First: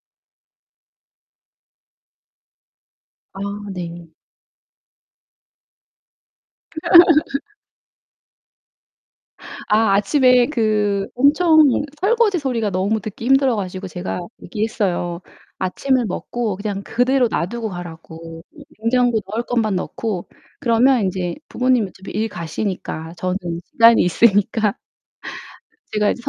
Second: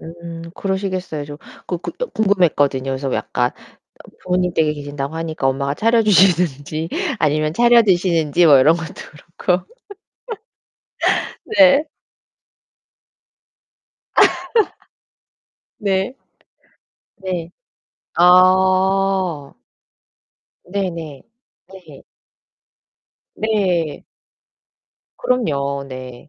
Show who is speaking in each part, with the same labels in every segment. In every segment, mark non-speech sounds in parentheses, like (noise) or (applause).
Speaker 1: 음 그러시겠어요. 저 그 그 궁금했거든요. 그래서
Speaker 2: 아
Speaker 1: 약간
Speaker 2: 네.
Speaker 1: 부모님 댁에 계신다고 하니까 엄마가 차려주시는지 아니면
Speaker 2: (laughs)
Speaker 1: 차려드시는지 뭐 이런 것도 그렇고
Speaker 2: 아 아침에 그
Speaker 1: (laughs)
Speaker 2: 엄청
Speaker 1: 네.
Speaker 2: 설거지 소리가 너무 듣기 힘들어 가지고 제가 얘기했어요.
Speaker 1: (laughs)
Speaker 2: 아침을
Speaker 1: 네.
Speaker 2: 먹고 그냥 그대로
Speaker 1: 네.
Speaker 2: 놔두고 가라고, 냉장고 넣을
Speaker 1: 아.
Speaker 2: 것만 넣고. 그러면
Speaker 1: 네네.
Speaker 2: 인제 부모님
Speaker 1: 네.
Speaker 2: 어차피 일 가시니까, 저는 시간이
Speaker 1: 네.
Speaker 2: 있으니까
Speaker 1: 그럼요.
Speaker 2: 제가 이제
Speaker 1: 네.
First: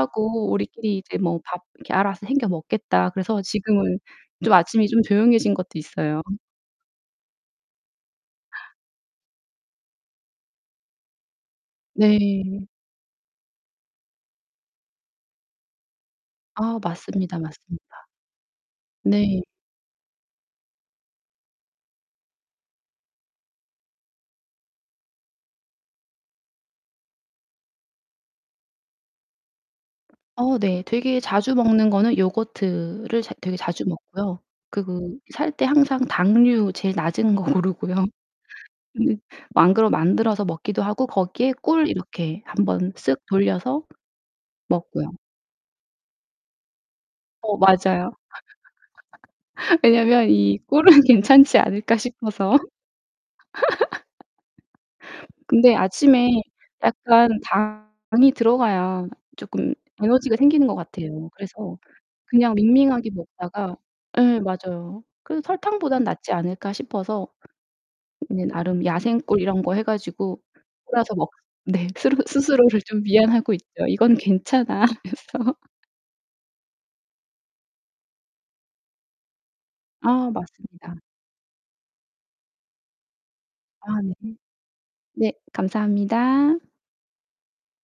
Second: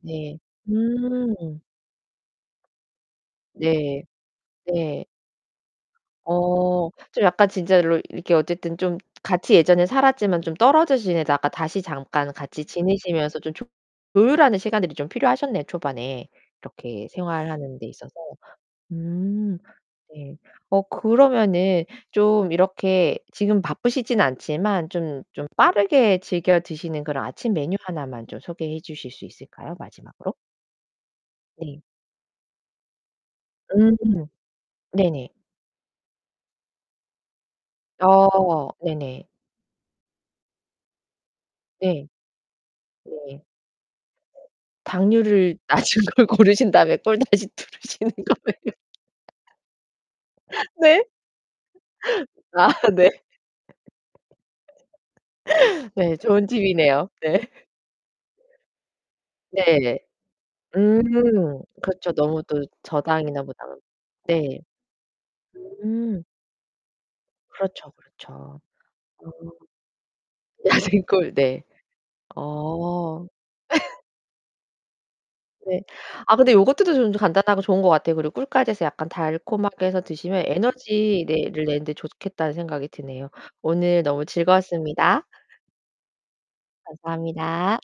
Speaker 1: 네.
Speaker 2: "우리끼리 이제 뭐
Speaker 1: 음.
Speaker 2: 밥 이렇게 알아서 챙겨 먹겠다." 그래서 지금은
Speaker 1: 네.
Speaker 2: 좀 아침이 좀
Speaker 1: 네.
Speaker 2: 조용해진 것도 있어요.
Speaker 1: 어. 좀 약간 진짜로 이렇게 어쨌든 좀 같이 예전에 살았지만 좀 떨어져 지내다가 다시 잠깐 같이
Speaker 2: 네.
Speaker 1: 지내시면서 좀 조 조율하는 시간들이 좀 필요하셨네요 초반에
Speaker 2: 아
Speaker 1: 이렇게
Speaker 2: 맞습니다,
Speaker 1: 생활하는
Speaker 2: 맞습니다.
Speaker 1: 데 있어서.
Speaker 2: 네.
Speaker 1: 음 네. 어 그러면은 좀 이렇게 지금 바쁘시지는 않지만 좀 좀 빠르게 즐겨 드시는 그런 아침 메뉴 하나만 좀 소개해 주실 수 있을까요 마지막으로?
Speaker 2: 어 네. 되게 자주
Speaker 1: 네.
Speaker 2: 먹는 거는 요거트를 자 되게 자주
Speaker 1: 음
Speaker 2: 먹고요. 그
Speaker 1: 네네.
Speaker 2: 그 살 때 항상 당류 제일 낮은 거 고르고요.
Speaker 1: 어
Speaker 2: 근데
Speaker 1: 네네.
Speaker 2: 만그러 만들어서 먹기도 하고 거기에 꿀
Speaker 1: 네.
Speaker 2: 이렇게 한번 쓱
Speaker 1: 네.
Speaker 2: 돌려서 먹고요.
Speaker 1: 당류를 낮은 걸 고르신 다음에 꿀 다시
Speaker 2: 어
Speaker 1: 두르시는
Speaker 2: 맞아요.
Speaker 1: 거예요?
Speaker 2: (laughs) 왜냐면 이'
Speaker 1: (laughs)
Speaker 2: 꿀은
Speaker 1: 네?
Speaker 2: 괜찮지 않을까?' 싶어서
Speaker 1: 아
Speaker 2: (laughs)
Speaker 1: 네.
Speaker 2: 근데
Speaker 1: (laughs) 네
Speaker 2: 아침에
Speaker 1: 좋은 팁이네요.
Speaker 2: 약간
Speaker 1: 네.
Speaker 2: 당이 들어가야 쪼끔
Speaker 1: (laughs) 네.
Speaker 2: 에너지가 생기는 것 같아요.
Speaker 1: 음.
Speaker 2: 그래서
Speaker 1: 그렇죠. 너무
Speaker 2: 그냥
Speaker 1: 또
Speaker 2: 밍밍하게
Speaker 1: 저당이나 뭐
Speaker 2: 먹다가
Speaker 1: 다른
Speaker 2: 예
Speaker 1: 네.
Speaker 2: 맞아요. '그래도 설탕보다는
Speaker 1: 음.
Speaker 2: 낫지 않을까?' 싶어서
Speaker 1: 그렇죠,
Speaker 2: 네
Speaker 1: 그렇죠.
Speaker 2: 나름
Speaker 1: 음.
Speaker 2: 야생꿀 이런 거 해 가지고
Speaker 1: 야생
Speaker 2: 뿌려서 먹
Speaker 1: 꿀. 네.
Speaker 2: 네 스르 스스로를 좀
Speaker 1: 어.
Speaker 2: 위안하고 있죠.
Speaker 1: (laughs)
Speaker 2: "이건 괜찮아." 하면서
Speaker 1: 네. 아 근데 요거트도 좀 간단하고 좋은 것 같아요. 그리고 꿀까지 해서 약간 달콤하게 해서
Speaker 2: 아
Speaker 1: 드시면
Speaker 2: 맞습니다.
Speaker 1: '에너지 네 ...를 내는데 좋겠다.'는 생각이 드네요.
Speaker 2: 아
Speaker 1: 오늘
Speaker 2: 네.
Speaker 1: 너무 즐거웠습니다.
Speaker 2: 네 감사합니다.
Speaker 1: 감사합니다.